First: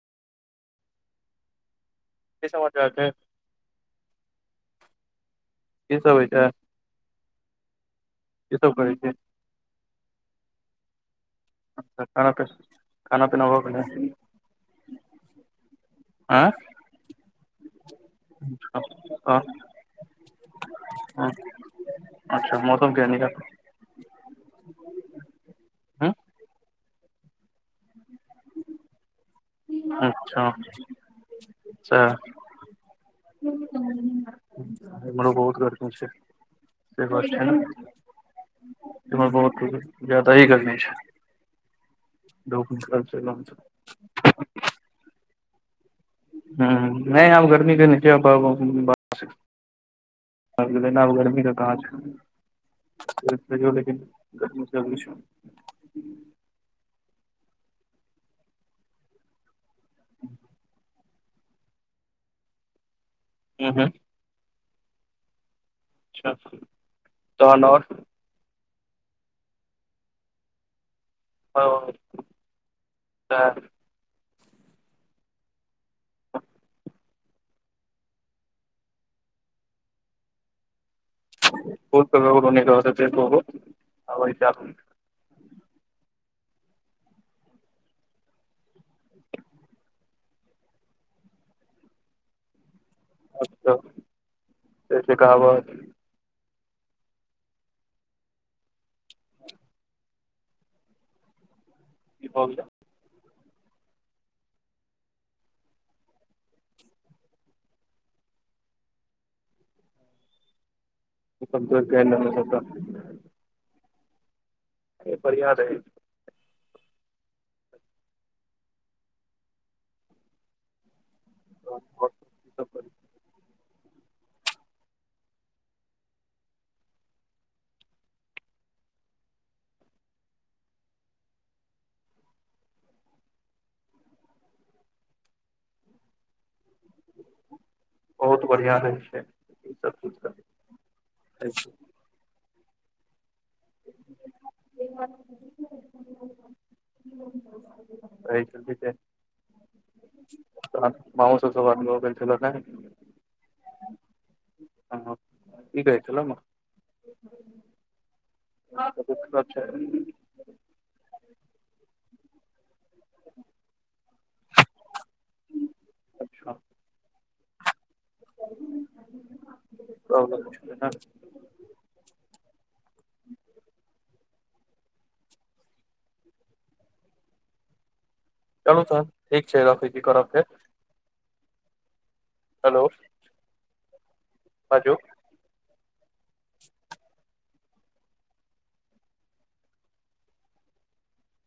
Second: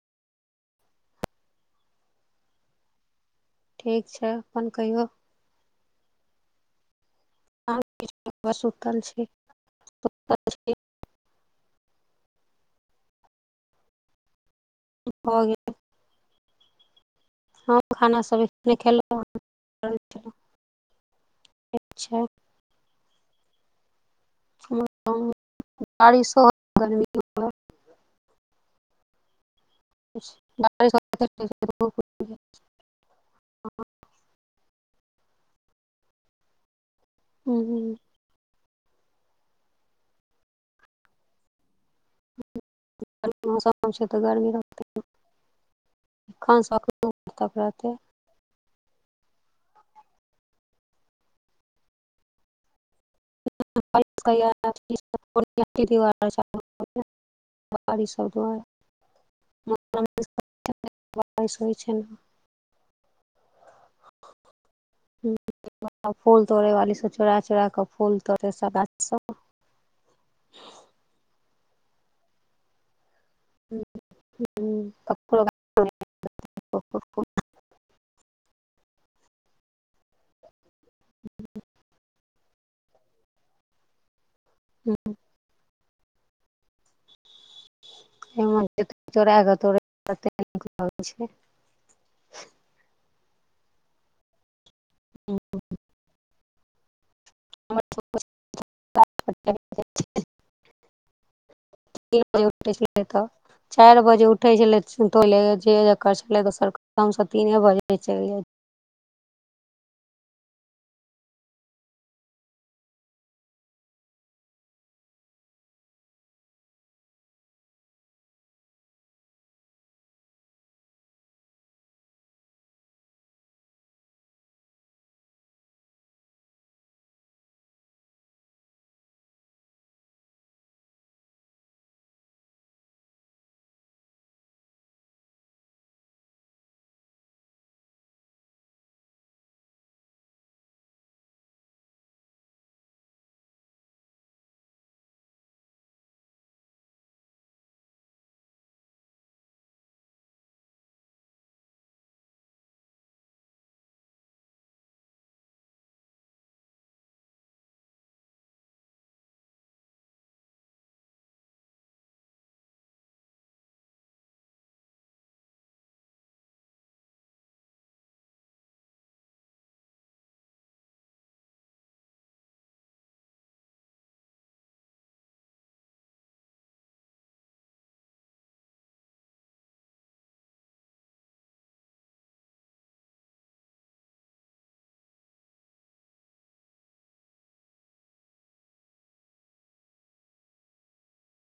कि समाचार छै? ठीक छै। अपन कहियौ? की सभ होइ छै? कहा किछु बौआ की सब करै सुतल छी छै [unintelligible] खाना पी खाना पीना हो गेलल? हो गेल। आँ हम खानासभ एखने खेलौ हन। त [unintelligible] हूँ बारिशो गरमी अच्छा बारिश त एम्हरो बहुत गर्मि छै। से बात छै ने, बहुत जादा गर्मी छै। द गरमीके मौसम छै। तऽ गर्मी रहतै एखन ह सँ अक्टूबर नहि आब तक गर्मी [unintelligible] रहतै न [inaudible] आब गर्मी क कहाँ छै। [unintelligible] तैयो लेकिन ार गर्मी जरूरी छै हूँ [unintelligible] बारिस सभ दइ बारिश होइ छै। ने ह हँ अच्छा फूल तोड़ैवाली सभ चोरा तहन चोरी आओर हँ फूल तोड़ै छै, सभ गाछके। ह तऽ [unintelligible] [inaudible] बहुत करो न रह छ बहु आब चू [unintelligible] हू हेमंत एथिन चोरै क तोड़े [unintelligible] अच्छा, एसे कहबात? [unintelligible] [unintelligible] ई भऽ गेलै चारि बजे उठै छलै, तोड़ि लैत छलै जे जेकर छलै। दोसर तऽ हमसँ तीन बजे चलि जाइत। उपक्रम केहन रहलै? सभटा से बढ़ियां रहैत। घर पर सभ बढ़िया बहुत बढ़ियां रहै छै। ई सभ चीज कऽ [unintelligible] कहै छली जे तहन मांओ सभ सब आदमी दौगै छलाह नै [unintelligible] त दिक्कत छै अच्छा तब न उठबै न चलू तहन ठीक छै रखै छी करब फेर हेलो बाजू [unintelligible]